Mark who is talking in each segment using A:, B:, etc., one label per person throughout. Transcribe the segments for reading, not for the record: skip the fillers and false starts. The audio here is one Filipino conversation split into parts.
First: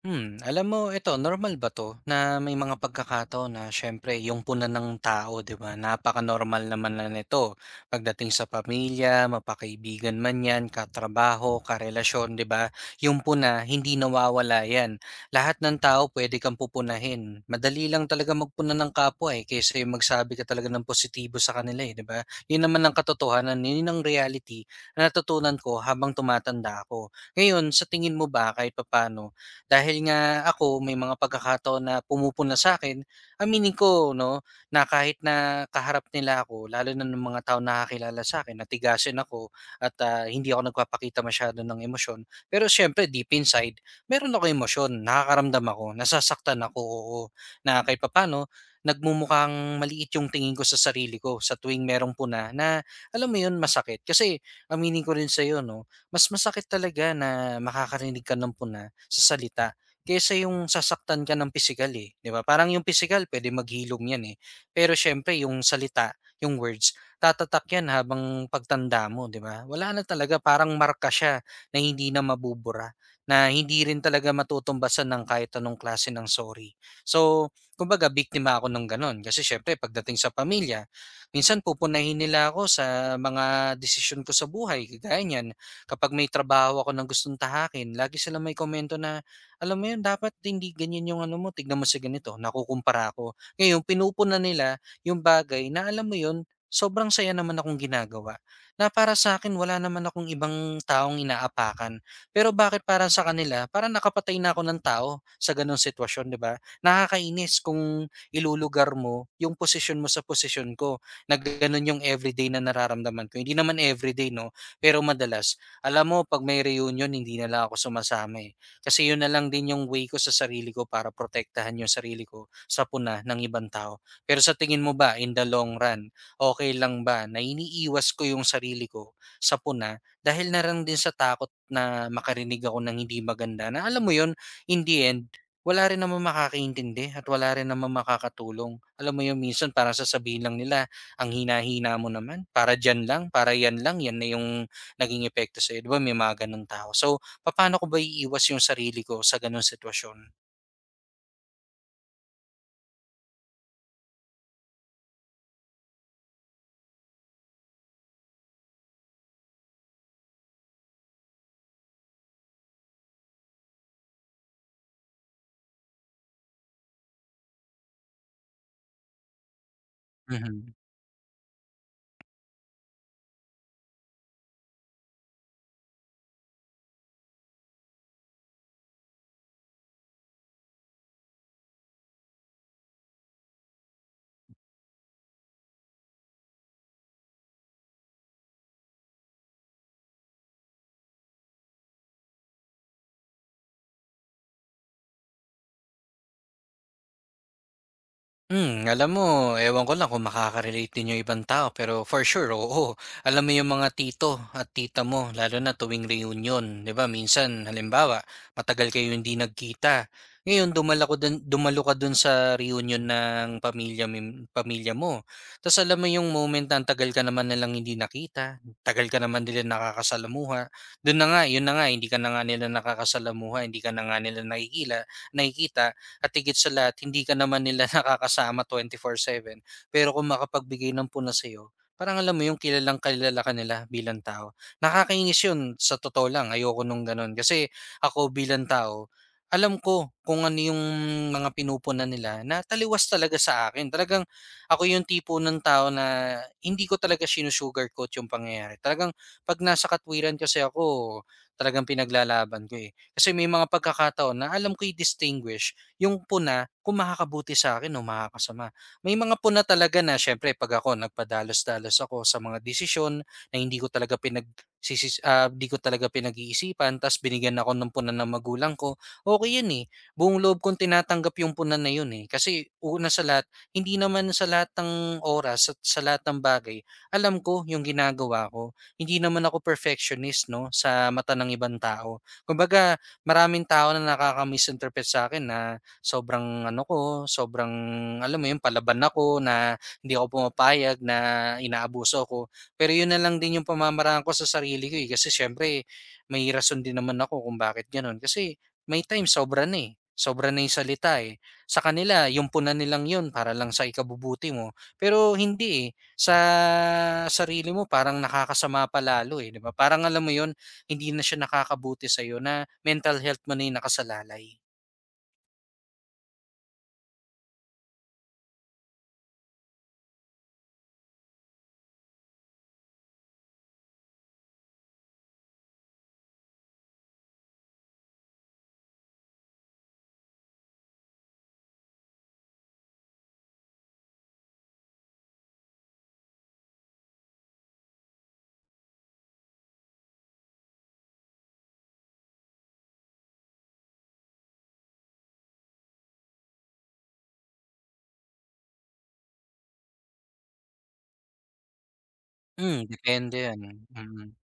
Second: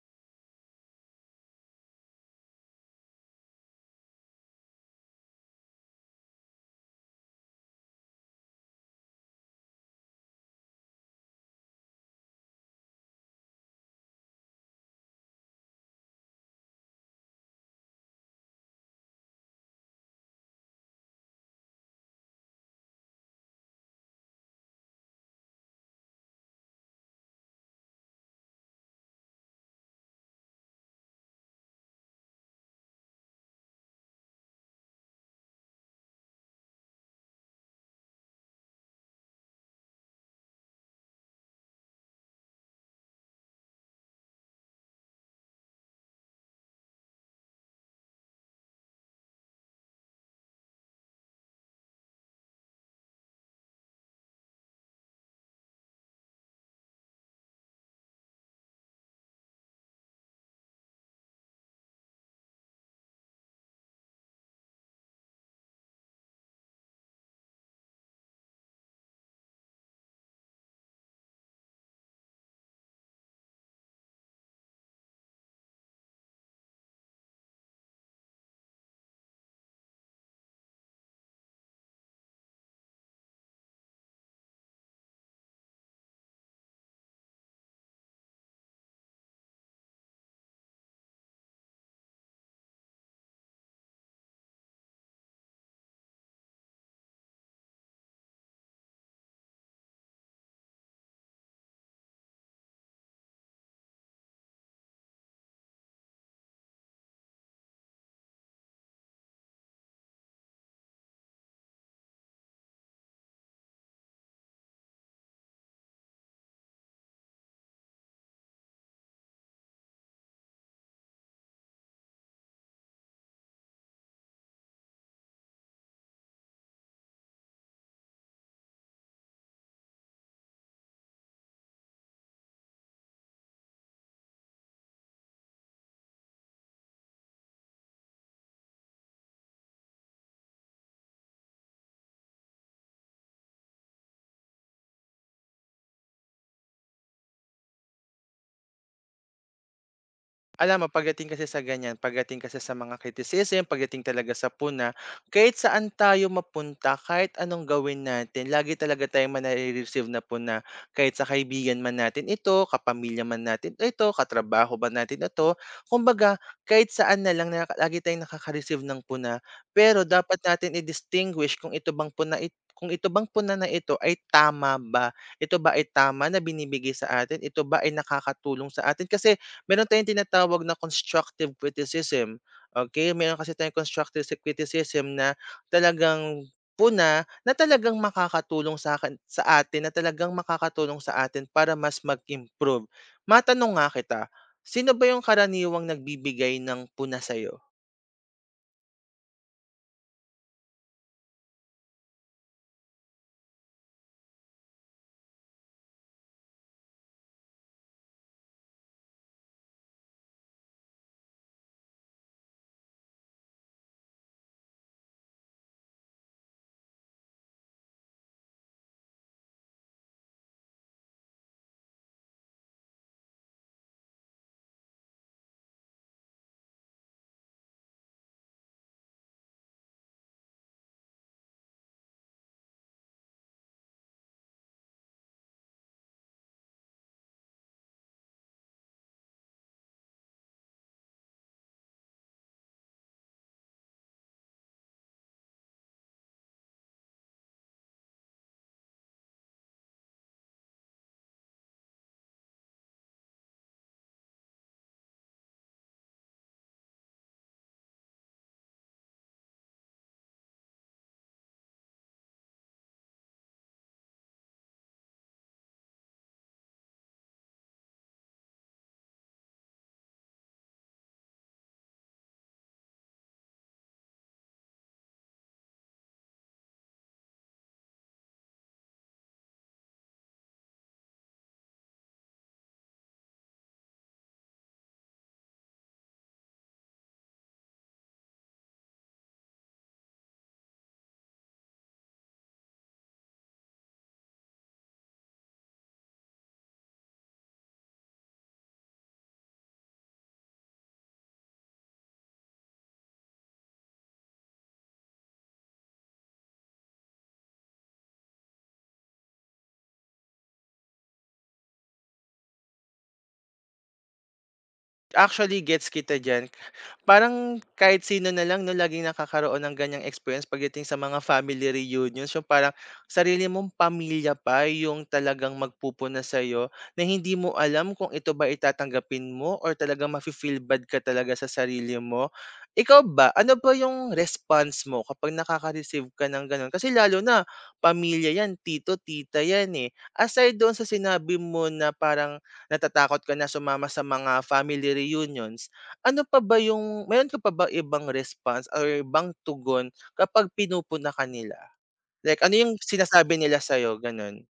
A: Alam mo ito, normal ba 'to na may mga pagkakataon na siyempre yung punan ng tao, 'di ba? Napaka-normal naman na nito pagdating sa pamilya, mapakaibigan man 'yan, katrabaho, karelasyon, 'di ba? Yung puna, hindi nawawala 'yan. Lahat ng tao pwede kang pupunahin. Madali lang talaga magpuna ng kapwa, eh, kaysa yung magsabi ka talaga ng positibo sa kanila, eh, 'di ba? Yun naman ang katotohanan, yun ang reality na natutunan ko habang tumatanda ako. Ngayon, sa tingin mo ba kahit papaano dahil nga ako may mga pagkakataon na pumupuna sa'kin, aminin ko 'no, na kahit na kaharap nila ako lalo na ng mga taong nakakilala sa akin, natigasin ako at, hindi ako nagpapakita masyado ng emosyon. Pero siyempre deep inside meron ako emosyon, nakakaramdam ako, nasasaktan ako, oo, na kahit papaano nagmumukhang maliit yung tingin ko sa sarili ko sa tuwing merong puna na alam mo yun masakit. Kasi aminin ko rin sa'yo 'no, mas masakit talaga na makakarinig ka ng puna sa salita kaysa yung sasaktan ka ng pisikal, eh, 'di ba? Parang yung pisikal pwede maghilom 'yan, eh, pero siyempre yung salita, yung words, tatatak 'yan habang pagtanda mo, 'di ba? Wala na talaga, parang marka siya na hindi na mabubura, na hindi rin talaga matutumbasan ng kahit anong klase ng sorry. So, kumbaga biktima ako ng gano'n kasi siyempre pagdating sa pamilya, minsan pupunahin nila ako sa mga desisyon ko sa buhay, kagaya niyan kapag may trabaho ako ng gustong tahakin, lagi sila may komento na, alam mo yun, dapat hindi ganyan yung ano mo, tignan mo si ganito, nakukumpara ako. Ngayon, pinupuna nila yung bagay na alam mo yun, sobrang saya naman akong ginagawa. Na para sa akin, wala naman akong ibang taong inaapakan. Pero bakit para sa kanila, para nakapatay na ako ng tao sa ganong sitwasyon, di ba? Nakakainis kung ilulugar mo yung posisyon mo sa posisyon ko na ganun yung everyday na nararamdaman ko. Hindi naman everyday, no? Pero madalas. Alam mo 'pag may reunion hindi na lang ako sumasama, eh, kasi yun na lang din yung way ko sa sarili ko para protektahan yung sarili ko sa puna ng ibang tao. Pero sa tingin mo ba in the long run, okay lang ba na iniiwas ko yung sarili ko sa puna dahil na lang din sa takot na makarinig ako ng hindi maganda na alam mo yun, in the end, wala rin namang makakaintindi at wala rin namang makakatulong. Alam mo yun minsan parang sasabihin lang nila, "Ang hina-hina mo naman, para diyan lang, para yan lang, yan na yung naging epekto sa'yo, 'di ba may mga gano'n tao. So, papaano ko ba iiwas yung sarili ko sa gano'ng sitwasyon?
B: Alam mo pagdating kasi sa ganyan, pagdating kasi sa mga criticism, pagdating talaga sa puna, kahit saan tayo mapunta, kahit anong gawin natin, lagi talaga tayong manare-receive na puna. Kahit sa kaibigan man natin ito, kapamilya man natin ito, katrabaho ba natin ito, kumbaga kahit saan na lang na lagi tayong nakaka-receive ng puna. Pero dapat
A: Mhm.
B: natin i-distinguish kung ito bang puna na ito ay tama ba? Ito ba ay tama na binibigay sa atin? Ito ba ay nakakatulong sa atin? Kasi meron tayong tinatawag na constructive criticism, okay, meron kasi tayong constructive criticism na talagang puna, na talagang makakatulong sa'kin sa atin, na talagang makakatulong sa atin para mas mag-improve. Matanong nga kita, sino ba yung karaniwang nagbibigay ng puna sa'yo?
A: Alam mo, ewan ko lang kung makaka-relate din yung ibang tao, pero for sure, oo. Alam mo yung mga tito at tita mo, lalo na tuwing reunion, 'di ba? Minsan, halimbawa, matagal kayo hindi nagkita. Ngayon, dumala ko dun, dumalo ka dun sa reunion ng pamilya, pamilya mo. Tapos alam mo yung moment na ang tagal ka naman nilang hindi nakita, tagal ka naman nila nakakasalamuha. Doon na nga, yun na nga, hindi ka na nga nila nakakasalamuha, hindi ka na nga nila nakikila, nakikita at higit sa lahat hindi ka naman nila nakakasama 24/7. Pero kung makapagbigay ng puna sa'yo, parang alam mo yung kilalang kilala ka nila bilang tao. Nakakainis yun sa totoo lang, ayoko nung gano'n. Kasi ako bilang tao, alam ko kung ano yung mga pinupunan nila na taliwas talaga sa akin. Talagang ako yung tipo ng tao na hindi ko talaga sinu-sugarcoat yung pangyayari. Talagang 'pag nasa katwiran kasi ako, talagang pinaglalaban ko, eh. Kasi may mga pagkakataon na alam ko i-distinguish yung puna kung makakabuti sa akin o makakasama. May mga puna talaga na siyempre 'pag ako nagpadalos-dalos ako sa mga desisyon na hindi ko talaga hindi ko talaga pinag-iisipan ta's binigyan ako ng puna ng magulang ko, okay 'yun, eh. Buong loob kong tinatanggap yung puna na 'yun, eh, kasi una sa lahat, hindi naman sa lahat ng oras at sa lahat ng bagay alam ko yung ginagawa ko. Hindi naman ako perfectionist 'no, sa mata ng ibang tao. Kumbaga maraming tao na nakaka-misinterpret sa akin na sobrang ano ko, sobrang alam mo yung palaban ako na hindi ako pumapayag na inaabuso ako. Pero 'yun na lang din yung pamamaraan ko sa sarili ko, eh, kasi siyempre may rason din naman ako kung bakit gano'n. Kasi may time sobra na, eh, sobra na yung salita, eh. Sa kanila yumpunan nilang 'yun para lang sa ikabubuti mo. Pero hindi, eh, sa sarili mo parang nakakasama pa lalo, eh, 'di ba? Parang alam mo 'yun, hindi na siya nakakabuti sa'yo na mental health mo na yung nakasalalay.
B: Actually, gets kita diyan. Parang kahit sino na lang 'no, laging nakakaroon ng ganiyang experience pagdating sa mga family reunions, yung parang sarili mong pamilya pa yung talagang magpupuna sa'yo na hindi mo alam kung ito ba itatanggapin mo or talagang mafe-feel bad ka talaga sa sarili mo. Ikaw ba, ano ba yung response mo kapag nakaka-receive ka ng gano'n? Kasi lalo na pamilya 'yan, tito, tita 'yan, eh. Aside doon sa sinabi mo na parang natatakot ka na sumama sa mga family reunions, ano pa ba yung meron ka pa ba ibang response or ibang tugon kapag pinupuna ka nila? Like ano yung
A: Depende
B: sinasabi nila
A: 'yan,
B: sa'yo,
A: mm.
B: gano'n?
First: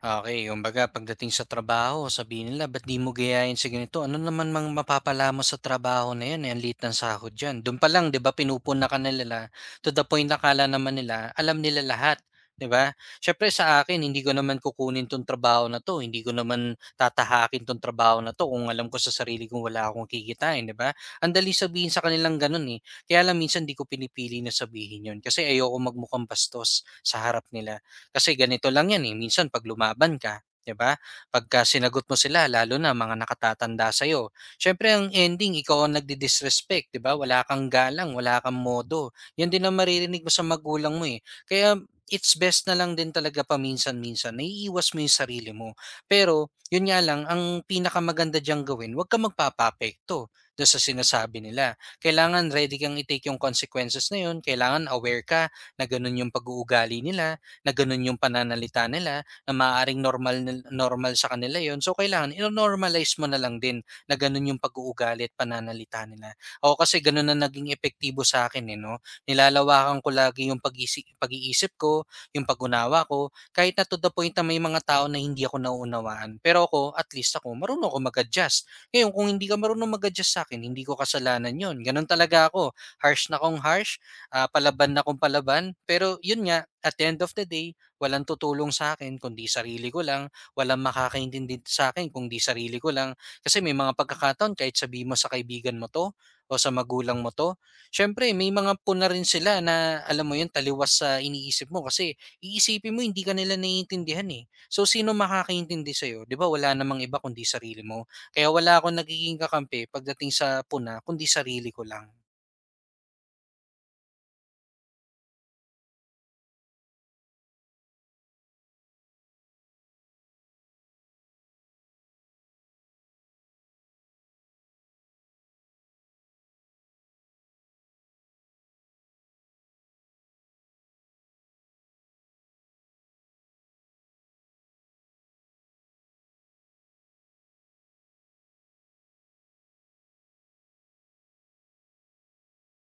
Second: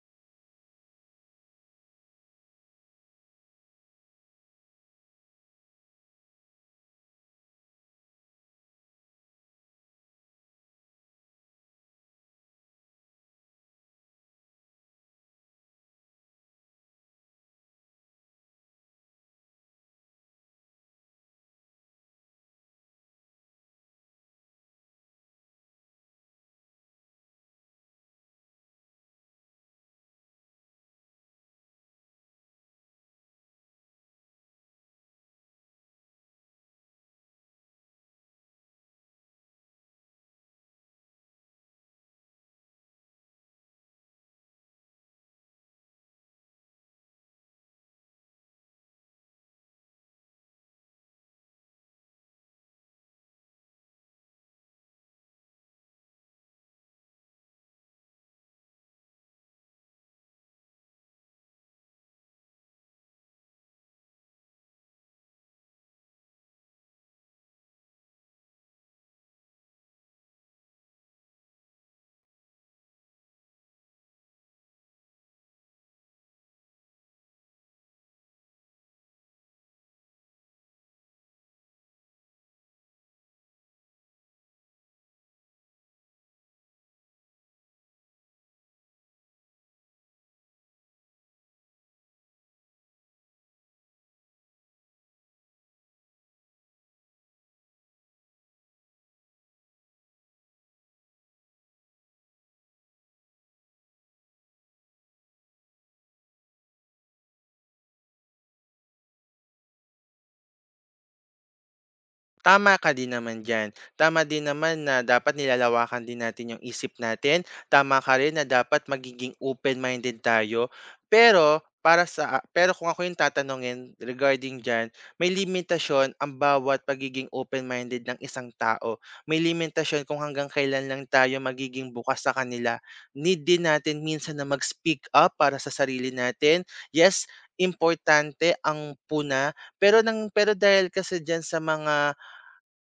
A: Okey, kumbaga pagdating sa trabaho sabihin nila, "Ba't 'di mo gayahin si ganito? Ano naman mang mapapala mo sa trabaho na 'yan, eh, ang liit ng sahod diyan." Do'n pa lang 'di ba pinupuna ka na nila to the point na kala naman nila alam nila lahat, 'di ba? Siyempre sa akin hindi ko naman kukunin 'tong trabaho na 'to, hindi ko naman tatahakin 'tong trabaho na 'to kung alam ko sa sarili kong wala akong kikitain, 'di ba? Ang daling sabihin sa kanilang gano'n, eh, kaya lang minsan 'di ko pinipili na sabihin 'yon kasi ayoko magmukhang bastos sa harap nila. Kasi ganito lang yan, eh, minsan 'pag lumaban ka, 'di ba? Pagka sinagot mo sila lalo na mga nakatatanda sa'yo, siyempre ang ending ikaw ang nagdi-disrespect, 'di ba? Wala kang galang, wala kang modo. Yan din ang maririnig mo sa magulang mo, eh. Kaya it's best na lang din talaga paminsan-minsan naiiwas mo yung sarili mo. Pero yun nga lang, ang pinakamaganda diyang gawin, huwag kang magpapaapekto do'n sa sinasabi nila. Kailangan ready kang i-take yung consequences na yun, kailangan aware ka na gano'n yung pag-uugali nila na ganun yung pananalita nila, na maaaring normal normal sa kanila yon. So, kailangan ino-normalize mo na lang din na ganun yung pag-uugali at pananalita nila. Ako kasi ganun na naging epektibo sa akin eh, 'no. Nilalawakan ko lagi yung pag-iisip ko, yung pag-unawa ko, kahit na to the point na may mga tao na hindi ako nauunawaan. Pero ako, at least ako, marunong ako mag-adjust. Ngayon kung hindi ka marunong mag-adjust sa akin hindi ko kasalanan yon ganun talaga ako. Harsh na kong harsh, palaban na akong palaban, pero yun nga, at the end of the day, walang tutulong sa akin kundi sarili ko lang, walang makakaintindi sa akin kundi sarili ko lang. Kasi may mga pagkakataon kahit sabi mo sa kaibigan mo 'to o sa magulang mo 'to, siyempre may mga puna rin sila na alam mo yun, taliwas sa iniisip mo kasi iisipin mo hindi ka nila naiintindihan, eh. So, sino makakaintindi sa'yo, 'di ba wala namang iba kundi sarili mo. Kaya wala akong nagiging kakampi pagdating sa puna kundi sarili ko lang.
B: Tama ka din naman diyan. Tama din naman na dapat nilalawakan din natin yung isip natin. Tama ka rin na dapat magiging open-minded tayo. Pero para sa pero kung ako yung tatanungin regarding diyan, may limitasyon ang bawat pagiging open-minded ng isang tao. May limitasyon kung hanggang kailan lang tayo magiging bukas sa kanila. Need din natin minsan na mag-speak up para sa sarili natin. Yes, importante ang puna, pero dahil kasi diyan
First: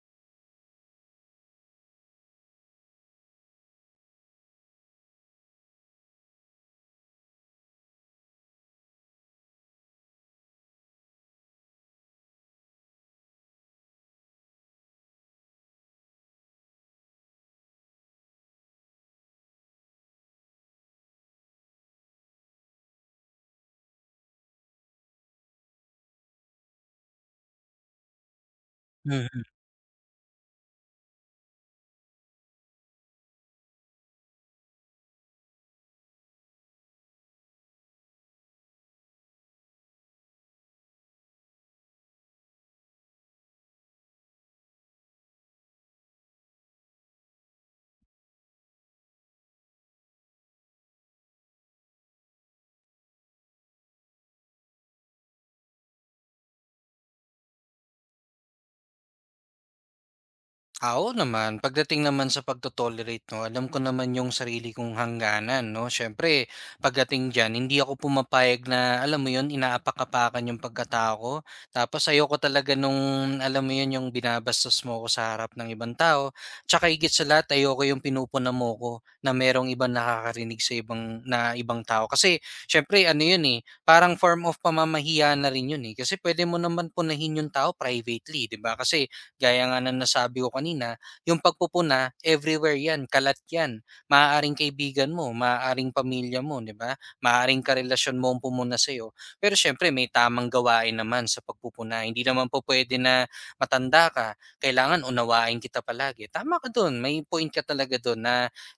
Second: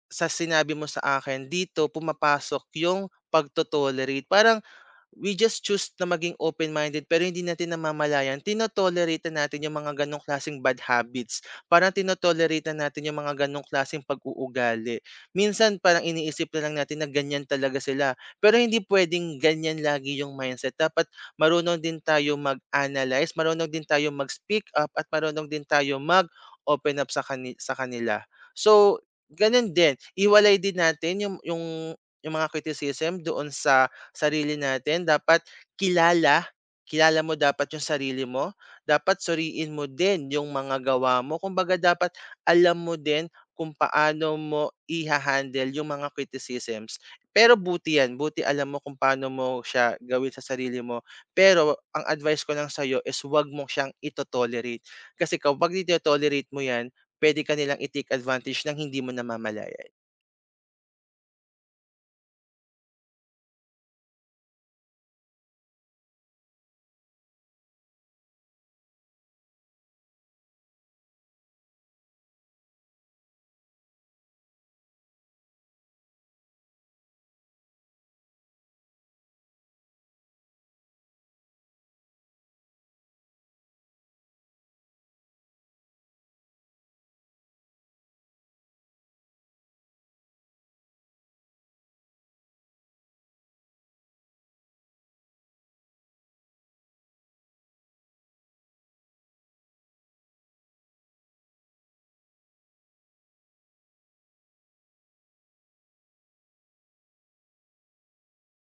B: sa sinabi mo sa akin dito pumapasok yung pagto-tolerate. Parang we just choose na maging open-minded pero hindi natin namamalayan tino-tolerate na natin yung mga ganong klaseng bad habits. Parang tino na natin yung mga ganong klaseng pag-uugali. Minsan parang iniisip na lang natin na ganyan talaga sila, pero hindi puwedeng ganyan lagi yung mindset. Dapat marunong din tayo mag-analyze, marunong din tayo mag-speak up at marunong din tayo mag-open up sa kanila. So, gano'n din, iwalay din natin yung mga criticism doon sa sarili natin. Dapat kilala, kilala mo dapat yung sarili mo. Dapat suriin mo din yung mga gawa mo. Kumbaga dapat alam mo din kung paano mo iha-handle yung mga criticisms. Pero buti yan, buti alam mo kung paano mo siya gawin sa sarili mo. Pero ang advice ko lang sa'yo is wag mo siyang ito-tolerate. Kasi kapag ito-tolerate mo yan, pwede ka nilang i-take advantage ng hindi mo namamalayan.
A: Ah, oo naman. Pagdating naman sa 'no, alam ko naman yung sarili kong hangganan 'no. Siyempre pagdating diyan hindi ako pumapayag na alam mo yun, inaapak-apakan yung pagkatao ko. Tapos ayoko talaga nung alam mo yun, yung binabastos mo ko sa harap ng ibang tao. Tsaka higit sa lahat ayoko yung pinupuna mo ko na merong ibang nakakarinig sa ibang na ibang tao. Kasi siyempre ano yun, eh, parang form of pamamahiya na rin yun, eh. Kasi pwede mo naman punahin yung tao privately, 'di ba? Kasi gaya nga ng nasabi ko kanina, yung pagpupuna everywhere 'yan, kalat 'yan. Maaaring kaibigan mo, maaaring pamilya mo, 'di ba? Maaaring karelasyon mo ang pumuna sa'yo. Pero siyempre may tamang gawain naman sa pagpupuna. Hindi naman po puwede na matanda ka, kailangan unawain kita palagi. Tama ka do'n, may point ka talaga do'n na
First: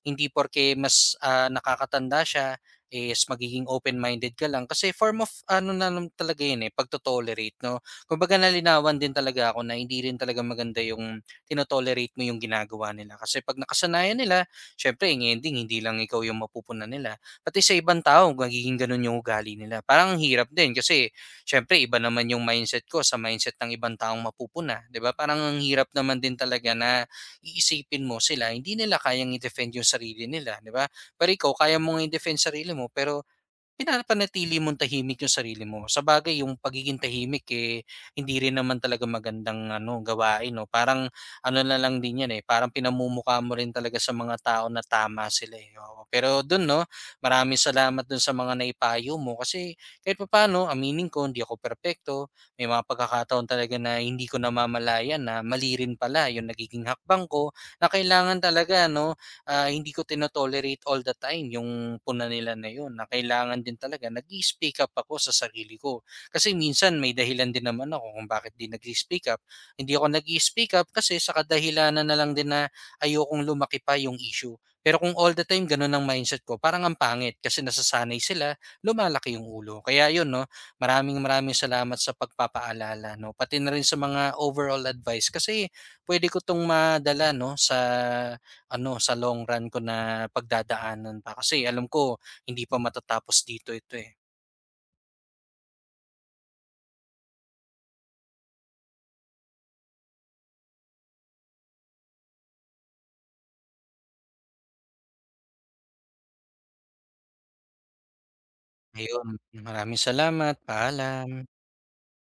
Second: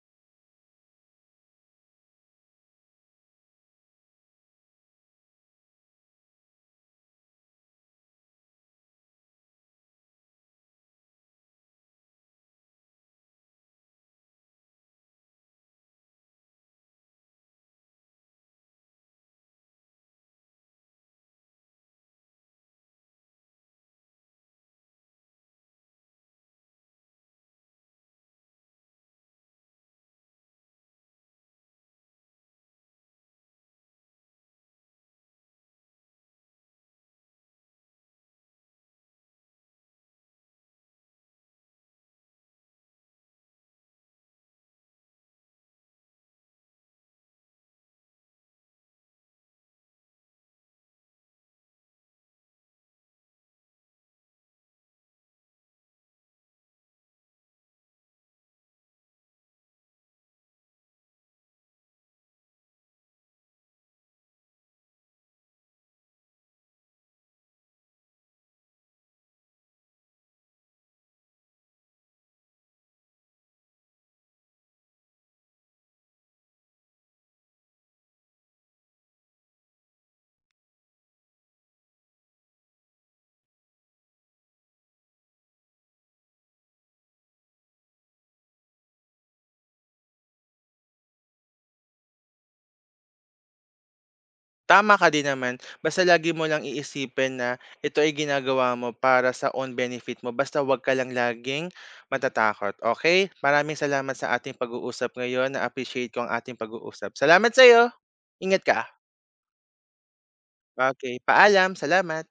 A: hindi porke mas, nakakatanda siya is magiging open-minded ka lang kasi form of ano na lang talaga 'yun, eh, 'no. Kumbaga nalinawan din talaga ako na hindi rin talaga maganda yung mo yung ginagawa nila. Kasi 'pag nakasanayan nila, siyempre in ending hindi lang ikaw yung mapupunan nila, pati sa ibang tao magiging gano'n yung ugali nila. Parang ang hirap din kasi siyempre iba naman yung mindset ko sa mindset ng ibang taong mapupuna, 'di ba? Parang ang hirap naman din talaga na iisipin mo sila hindi nila kayang i-defend yung sarili nila, 'di ba? Pero ikaw kaya mong i-defend sarili mo pero pinapanatili mong tahimik yung sarili mo. Sa bagay yung pagiging tahimik, eh, hindi rin naman talaga magandang ano, gawain 'no, parang ano na lang din 'yan, eh, parang pinamumukha mo rin talaga sa mga tao na tama sila, eh, oo. Pero dun 'no, maraming salamat dun sa mga naipayo mo kasi kahit papaano aminin ko hindi ako perpekto. May mga pagkakataon talaga na hindi ko namamalayan na mali rin pala yung nagiging hakbang ko na kailangan talaga ano hindi ko tino-tolerate all the time yung puna nila na yun na kailangan din talaga nag speak up ako sa sarili ko. Kasi minsan may dahilan din naman ako kung bakit di nag speak up. Hindi ako nag speak up kasi sa kadahilanan na lang din na ayokong lumaki pa yung issue. Pero kung all the time ganun ang mindset ko, parang ang pangit kasi nasasanay sila, lumalaki yung ulo. Kaya yun, no, maraming maraming salamat sa pagpapaalala, no, pati na rin sa mga overall advice kasi pwede ko tong madala, no, sa ano, sa long run ko na pagdadaanan pa kasi alam ko hindi pa matatapos dito ito, eh.
B: Tama ka din naman, basta lagi mo lang iisipin na ito ay ginagawa mo para sa own benefit mo, basta 'wag ka lang laging matatakot, okay? Maraming salamat sa ating pag-uusap ngayon, na-appreciate ko ang ating pag-uusap. Salamat sa'yo. Ingat ka.
A: Ayun, maraming salamat,
B: Okay?
A: paalam.
B: Paalam, salamat.